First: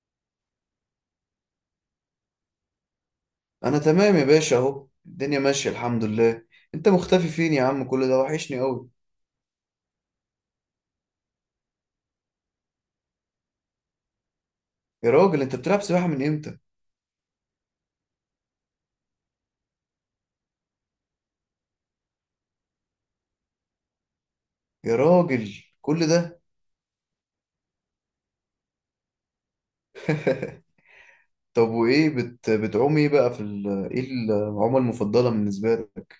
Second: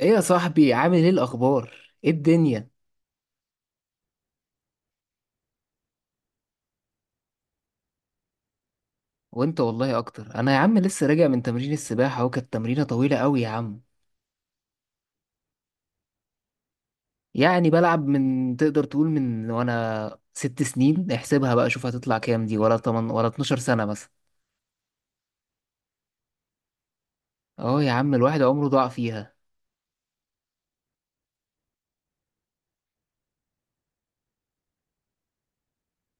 ايه يا صاحبي، عامل ايه؟ الاخبار، ايه الدنيا؟ انا تمام يا باشا، اهو الدنيا ماشيه، الحمد لله. انت مختفي فين يا عم؟ كل ده وحشني قوي. وانت والله اكتر. انا يا عم لسه راجع من تمرين السباحه، اهو كانت تمرينه طويله قوي يا عم. يا راجل، انت بتلعب سباحه من امتى؟ يعني بلعب من تقدر تقول من وانا 6 سنين، احسبها بقى، شوف هتطلع كام، دي ولا تمن ولا 12 سنه مثلا. يا راجل، كل ده! اه يا عم، الواحد عمره ضاع فيها. طب وايه بتعوم ايه بقى ايه العومه المفضله بالنسبه لك؟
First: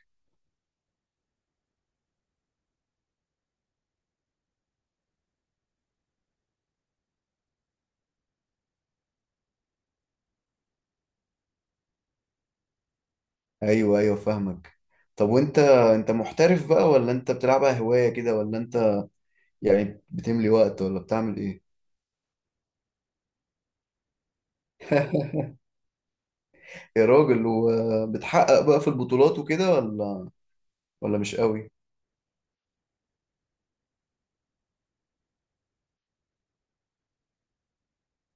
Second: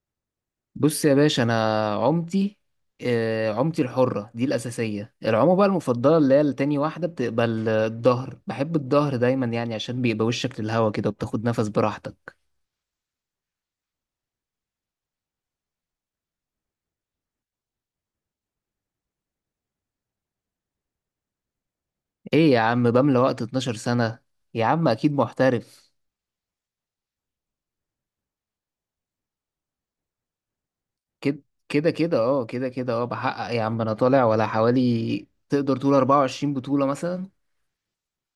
بص يا باشا، انا عمتي، عمتي الحره دي الاساسيه، العومه بقى المفضله اللي هي التاني. واحده بتبقى الظهر، بحب الظهر دايما يعني عشان بيبقى وشك للهوا كده وبتاخد نفس براحتك. ايوه، ايوه، فاهمك. طب، وانت محترف بقى ولا انت بتلعبها هوايه كده؟ ولا انت يعني بتملي وقت ولا بتعمل ايه؟ ايه يا عم، بملى وقت 12 سنة يا عم؟ اكيد محترف. يا راجل، وبتحقق بقى في البطولات وكده ولا مش كده قوي؟ كده كده، اه، كده كده، اه، بحقق يا عم. انا طالع ولا حوالي تقدر تقول 24 بطولة مثلا.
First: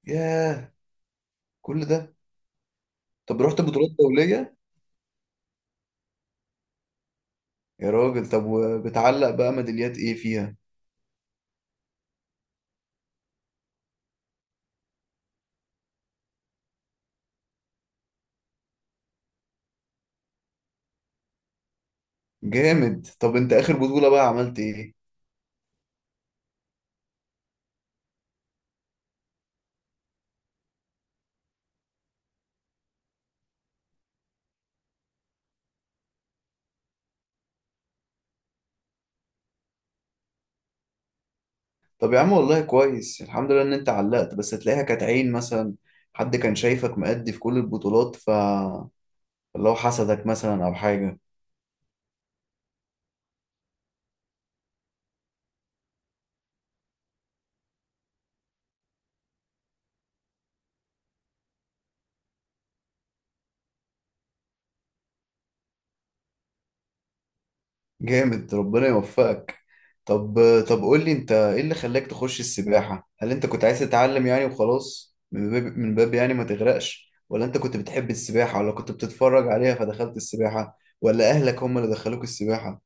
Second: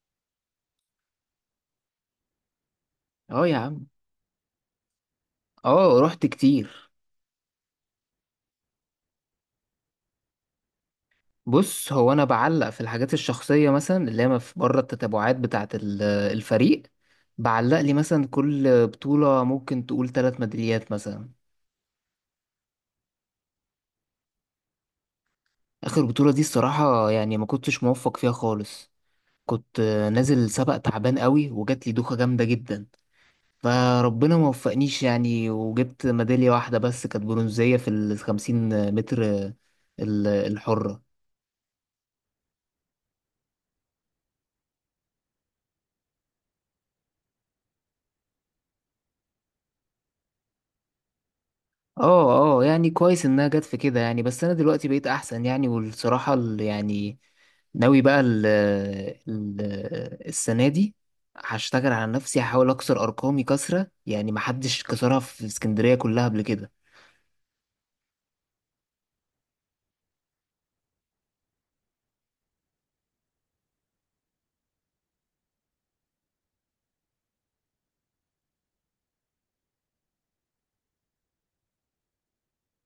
ياه، كل ده! طب، اه يا رحت عم، بطولات دوليه؟ اه رحت كتير. يا راجل، طب وبتعلق بقى ميداليات ايه فيها؟ بص هو انا بعلق في الحاجات الشخصية مثلا، اللي هي بره التتابعات بتاعة الفريق. بعلق لي مثلا كل بطولة ممكن تقول 3 ميداليات مثلا. جامد. طب انت اخر بطولة بقى عملت ايه؟ اخر بطولة دي الصراحة يعني ما كنتش موفق فيها خالص. كنت نازل سباق تعبان قوي، وجات لي دوخة جامدة جدا. فربنا ما وفقنيش يعني، وجبت ميدالية واحدة بس، كانت برونزية في ال50 متر الحرة. طب يا عم، والله كويس، الحمد لله ان انت علقت، بس تلاقيها كانت عين مثلا. حد كان شايفك مأدي في كل البطولات، اللي هو حسدك مثلا او حاجة. اه اه، يعني كويس انها جت في كده يعني، بس انا دلوقتي بقيت احسن يعني، والصراحة يعني ناوي بقى ال السنة دي هشتغل على نفسي، هحاول اكسر ارقامي كسرة يعني، محدش كسرها في اسكندرية كلها قبل كده. جامد، ربنا يوفقك. طب، قول لي، انت ايه اللي خلاك تخش السباحة؟ هل انت كنت عايز تتعلم يعني وخلاص، من باب يعني ما تغرقش؟ ولا انت كنت بتحب السباحة ولا كنت بتتفرج عليها فدخلت السباحة؟ ولا اهلك هم اللي دخلوك السباحة؟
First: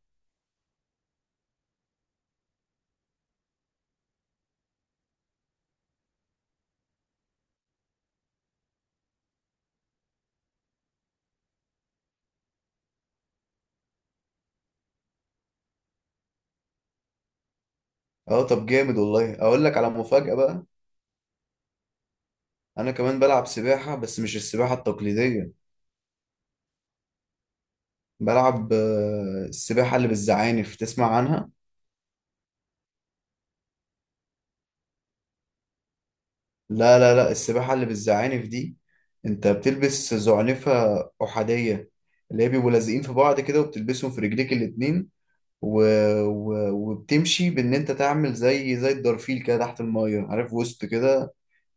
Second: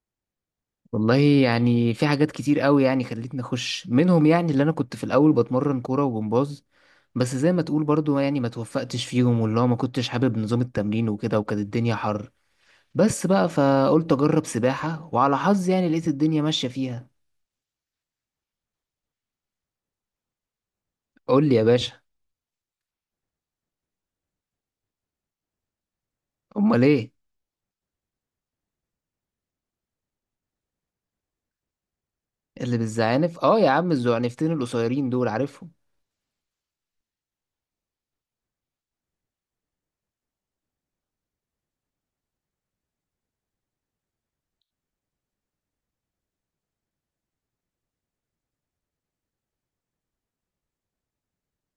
والله يعني في حاجات كتير قوي يعني خلتني اخش منهم يعني، اللي انا كنت في الاول بتمرن كوره وجمباز. بس زي ما تقول برضو يعني ما توفقتش فيهم، واللي هو ما كنتش حابب نظام التمرين وكده، وكانت الدنيا حر. بس بقى فقلت اجرب سباحه، وعلى حظي يعني لقيت الدنيا ماشيه فيها. اه. طب جامد، والله اقول لك على مفاجأة بقى. قول لي يا باشا. انا كمان بلعب سباحة، بس مش السباحة التقليدية. امال ايه؟ بلعب السباحة اللي بالزعانف، تسمع عنها؟ اللي بالزعانف؟ اه يا عم، الزعنفتين القصيرين دول عارفهم. لا لا لا، السباحة اللي بالزعانف دي انت بتلبس زعنفة احادية، اللي هي بيبقوا لازقين في بعض كده وبتلبسهم في رجليك الاتنين. و... وبتمشي بان انت تعمل زي الدرفيل كده تحت المية، عارف؟ وسط كده،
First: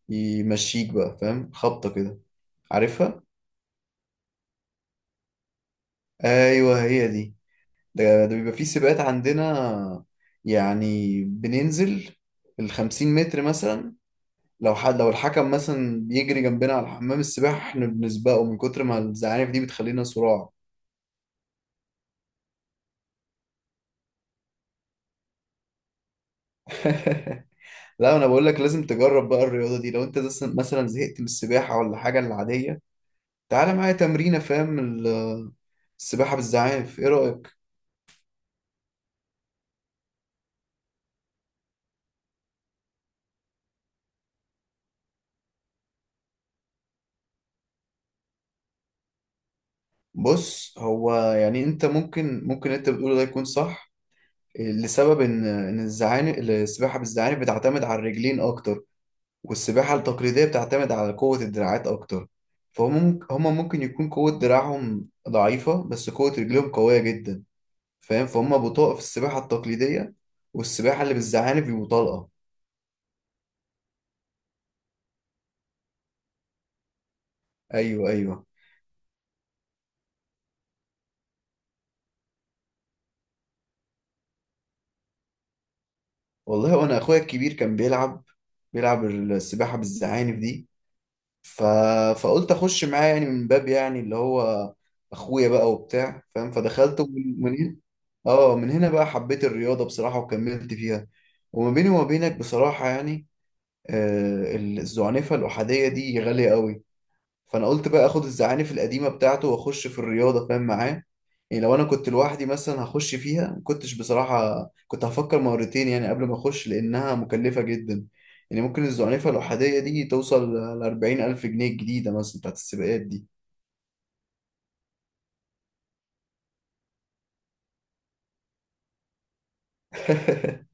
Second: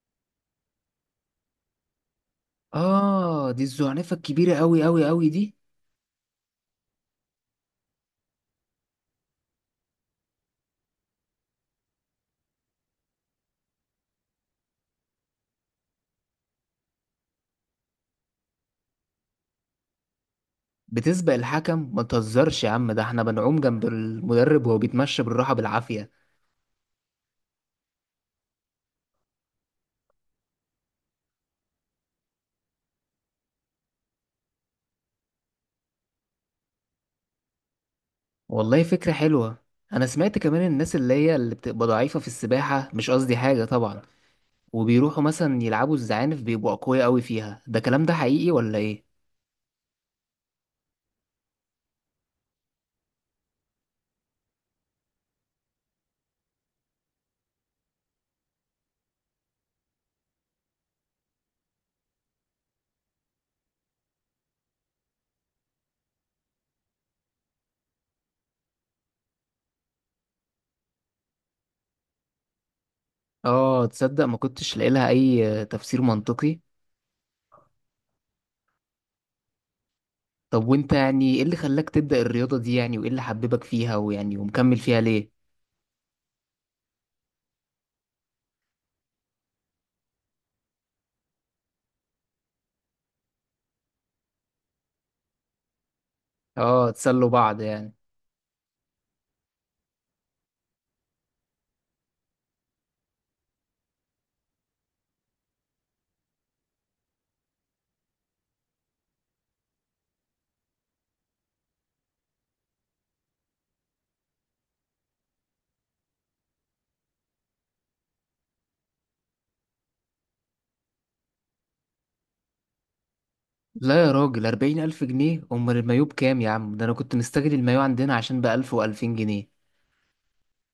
يمشيك بقى، فاهم؟ خبطة كده، عارفها؟ اه دي الزعنفه الكبيره قوي قوي قوي دي. ايوه، هي دي. ده بيبقى فيه سباقات عندنا، يعني بننزل الخمسين متر مثلا. لو الحكم مثلا بيجري جنبنا على حمام السباحة، احنا بنسبقه من كتر ما الزعانف دي بتخلينا صراع. بتسبق الحكم؟ ما تهزرش يا عم، ده احنا بنعوم جنب المدرب وهو بيتمشى بالراحه بالعافيه. لا، انا بقول لك لازم تجرب بقى الرياضة دي. لو انت مثلا زهقت من السباحة ولا حاجة العادية، تعالى معايا تمرينة، فاهم؟ السباحة بالزعانف، ايه رأيك؟ والله فكرة حلوة. أنا سمعت كمان الناس اللي هي اللي بتبقى ضعيفة في السباحة، مش قصدي حاجة طبعا، وبيروحوا مثلا يلعبوا الزعانف بيبقوا أقوياء أوي فيها. ده كلام ده حقيقي ولا إيه؟ بص، هو يعني انت ممكن انت بتقوله ده يكون صح، لسبب ان الزعانف، السباحه بالزعانف بتعتمد على الرجلين اكتر، والسباحه التقليديه بتعتمد على قوه الدراعات اكتر. فهم ممكن هم ممكن يكون قوه دراعهم ضعيفه بس قوه رجلهم قويه جدا. فاهم؟ فهم بطاقه في السباحه التقليديه، والسباحه اللي بالزعانف بيبقوا طلقه. آه تصدق، ما كنتش لاقي لها أي تفسير منطقي. ايوه، ايوه. طب وأنت يعني إيه اللي خلاك تبدأ الرياضة دي يعني، وإيه اللي حببك فيها، ويعني ومكمل فيها ليه؟ والله، وانا اخويا الكبير كان بيلعب السباحه بالزعانف دي. ف... فقلت اخش معاه يعني، من باب يعني اللي هو اخويا بقى وبتاع، فاهم؟ آه فدخلت، تسلوا من بعض هنا. يعني. اه، من هنا بقى حبيت الرياضه بصراحه وكملت فيها. وما بيني وما بينك بصراحه يعني، آه، الزعنفه الاحاديه دي غاليه قوي، فانا قلت بقى اخد الزعانف القديمه بتاعته واخش في الرياضه، فاهم معاه؟ يعني لو انا كنت لوحدي مثلا هخش فيها، ما كنتش بصراحه، كنت هفكر مرتين يعني قبل ما اخش، لانها مكلفه جدا. يعني ممكن الزعنفه الاحاديه دي توصل ل 40,000 جنيه الجديده مثلا، بتاعت السباقات دي. لا يا راجل، 40 ألف جنيه؟ أمال المايوه بكام يا عم؟ ده أنا كنت مستغل المايوه عندنا عشان ب1000 و2000 جنيه.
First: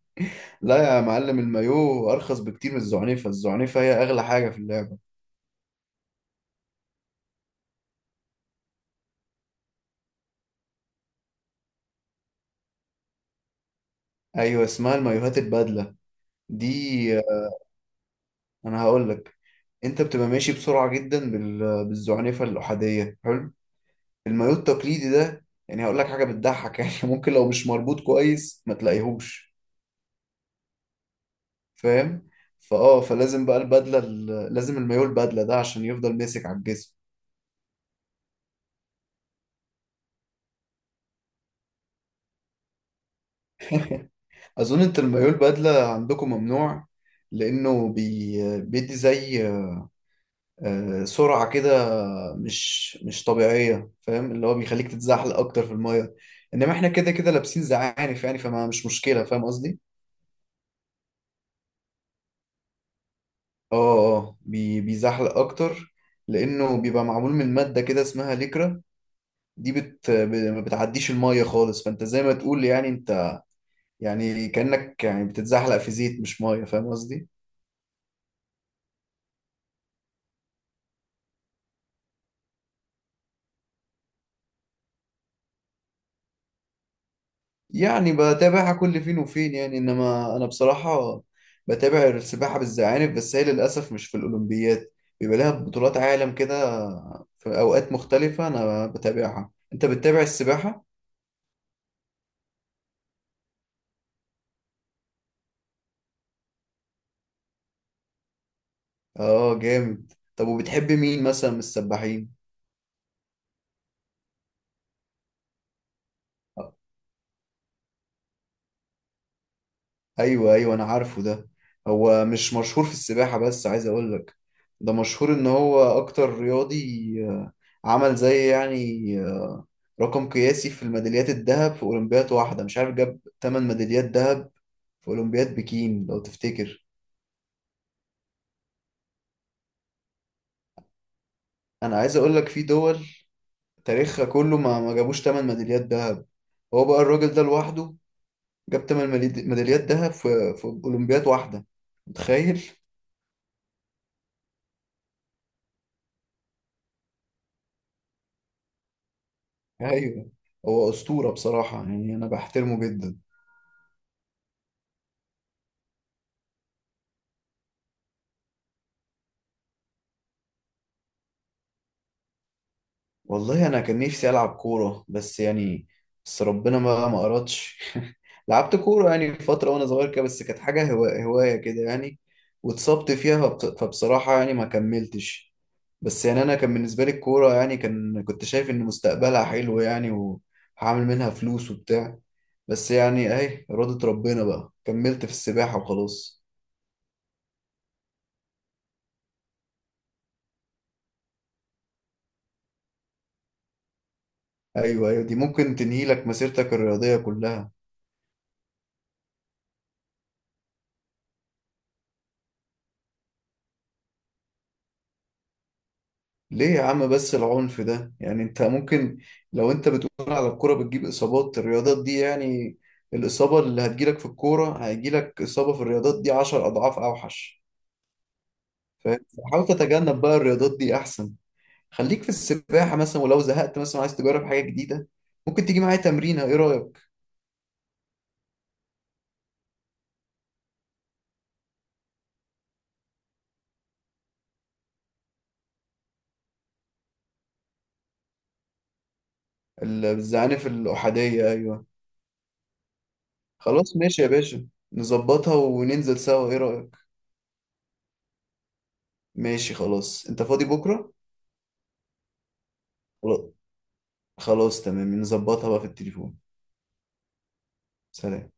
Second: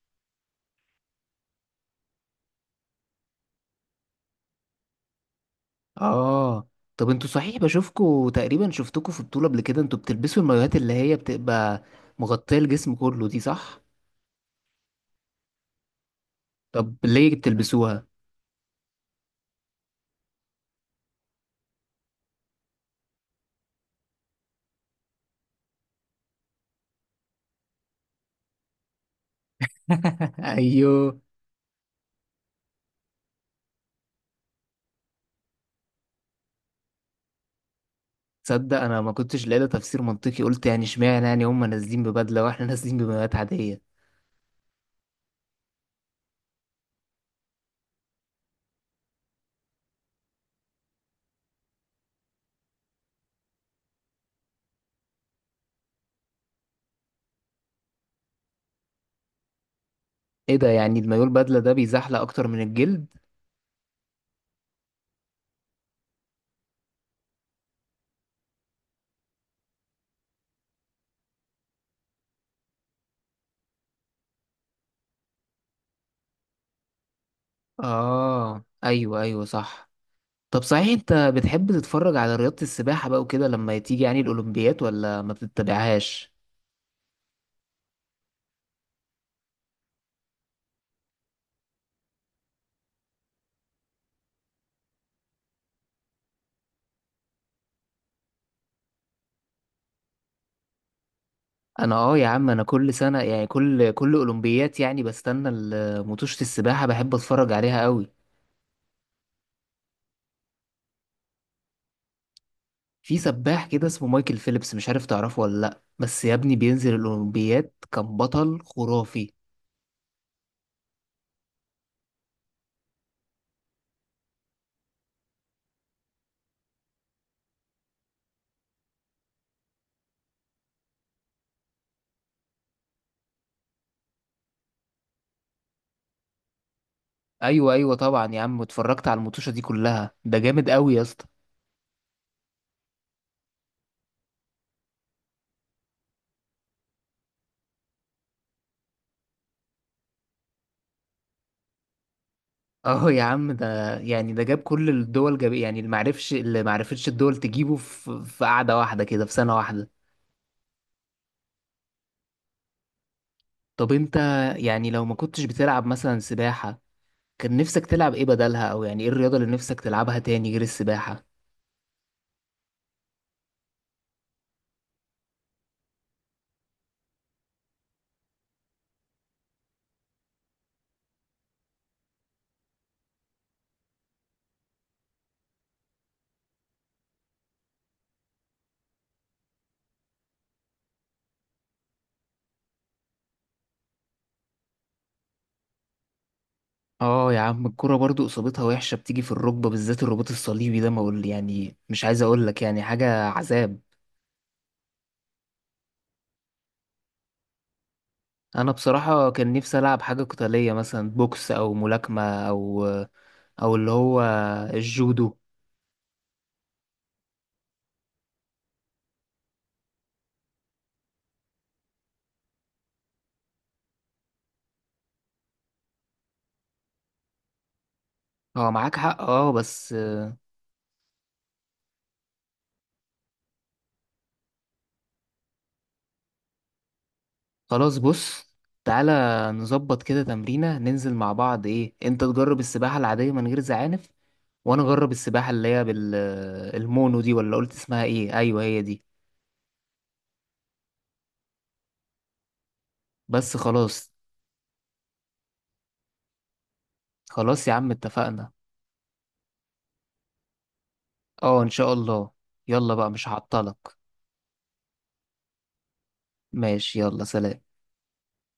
لا يا معلم، المايو ارخص بكتير من الزعنفه، الزعنفه هي اغلى حاجه في اللعبه. اه طب انتوا صحيح، بشوفكوا تقريبا شفتكوا في بطولة قبل كده، انتوا بتلبسوا المايوهات اللي هي بتبقى مغطية الجسم كله دي، صح؟ ايوه، اسمها المايوهات البدله دي. طب ليه بتلبسوها؟ انا هقول لك، انت بتبقى ماشي بسرعه جدا بالزعنفه الاحاديه، حلو؟ المايوه التقليدي ده يعني هقول لك حاجه بتضحك يعني ممكن لو مش مربوط كويس ما تلاقيهوش، ايوه. فاهم؟ فلازم بقى البدله، لازم المايوه البدله ده عشان يفضل ماسك على الجسم. تصدق انا ما كنتش لاقي لها تفسير منطقي، قلت يعني اشمعنى يعني هم نازلين ببدلة واحنا نازلين بمايوهات عادية. اظن انت المايوه البدله عندكم ممنوع، لانه بيدي زي سرعه كده مش طبيعيه، فاهم؟ اللي هو بيخليك تتزحلق اكتر في المايه، انما احنا كده كده لابسين زعانف يعني، فما مش مشكله، فاهم قصدي؟ ايه ده، يعني المايوه البدلة ده بيزحلق اكتر من الجلد؟ اه، اه، بيزحلق اكتر، لانه بيبقى معمول من ماده كده اسمها ليكرا. دي ما بتعديش الميه خالص، فانت زي ما تقول يعني، انت يعني كانك يعني بتتزحلق في زيت، مش ميه، فاهم قصدي؟ اه ايوه ايوه صح. طب صحيح انت بتحب تتفرج على رياضة السباحة بقى وكده لما تيجي يعني الاولمبيات، ولا ما بتتابعهاش؟ يعني بتابعها كل فين وفين يعني، انما انا بصراحه بتابع السباحه بالزعانف، بس هي للاسف مش في الاولمبياد، بيبقى لها بطولات عالم كده في اوقات مختلفه، انا بتابعها. انت بتتابع السباحه؟ انا اه يا عم، انا كل سنه يعني كل اولمبيات يعني بستنى مطوشه السباحه، بحب اتفرج عليها قوي. اه، جامد. طب وبتحب مين مثلا من السباحين؟ في سباح كده اسمه مايكل فيليبس، مش عارف تعرفه ولا لا، بس يا ابني بينزل الاولمبيات كان بطل خرافي. ايوه، ايوه، انا عارفه ده. هو مش مشهور في السباحة، بس عايز اقول لك، ده مشهور ان هو اكتر رياضي عمل زي يعني رقم قياسي في الميداليات الذهب في اولمبياد واحدة. مش عارف، جاب 8 ميداليات ذهب في اولمبياد بكين لو تفتكر. ايوه ايوه طبعا يا عم، اتفرجت على المطوشه دي كلها، ده جامد قوي يا اسطى. انا عايز اقول لك، في دول تاريخها كله ما جابوش 8 ميداليات ذهب، هو بقى الراجل ده لوحده جاب 8 ميداليات ذهب في اولمبياد واحدة، متخيل؟ اه يا عم، ده يعني ده جاب كل الدول، جاب يعني اللي معرفش اللي معرفتش الدول تجيبه في قعده واحده كده في سنه واحده. ايوه، هو اسطوره بصراحه، يعني انا بحترمه جدا. طب انت يعني لو ما كنتش بتلعب مثلا سباحه، كان نفسك تلعب ايه بدلها؟ او يعني ايه الرياضة اللي نفسك تلعبها تاني غير السباحة؟ والله، انا كان نفسي العب كوره، بس يعني بس ربنا ما اردش. لعبت كوره يعني فتره وانا صغير كده، بس كانت حاجه هوايه كده يعني، واتصبت فيها، فبصراحه يعني ما كملتش. بس يعني، انا كان بالنسبه لي الكوره يعني كان، كنت شايف ان مستقبلها حلو يعني، وهعمل منها فلوس وبتاع، بس يعني اهي إرادة ربنا بقى، كملت في السباحة وخلاص. اه يا عم، الكرة برضو اصابتها وحشة، بتيجي في الركبة بالذات الرباط الصليبي ده، ما اقول يعني مش عايز اقول لك يعني حاجة عذاب. ايوه، ايوه، دي ممكن تنهي لك مسيرتك الرياضية كلها. انا بصراحة كان نفسي العب حاجة قتالية مثلا، بوكس او ملاكمة، او او اللي هو الجودو. ليه يا عم بس العنف ده يعني؟ انت ممكن، لو انت بتقول على الكرة بتجيب اصابات، الرياضات دي يعني الاصابة اللي هتجيلك في الكورة هيجيلك اصابة في الرياضات دي عشر اضعاف اوحش. اه معاك فاهم؟ حق، اه فحاول بس تتجنب بقى الرياضات دي، احسن خليك في السباحة مثلا. ولو زهقت مثلا عايز تجرب حاجة جديدة، ممكن تيجي معايا تمرينة، ايه رأيك؟ خلاص. بص تعالى نظبط كده تمرينة ننزل مع بعض، ايه، انت تجرب السباحة العادية من غير زعانف، وانا اجرب السباحه اللي هي بالمونو دي، ولا قلت اسمها ايه؟ ايوه هي دي. الزعانف الأحادية، ايوه، بس خلاص، خلاص. ماشي يا باشا. نظبطها وننزل سوا، ايه رأيك؟ خلاص يا عم اتفقنا. ماشي، خلاص. انت فاضي بكرة؟ اه ان شاء الله. يلا بقى مش خلاص، هعطلك. خلاص، تمام. نظبطها بقى في التليفون. ماشي يلا سلام. سلام.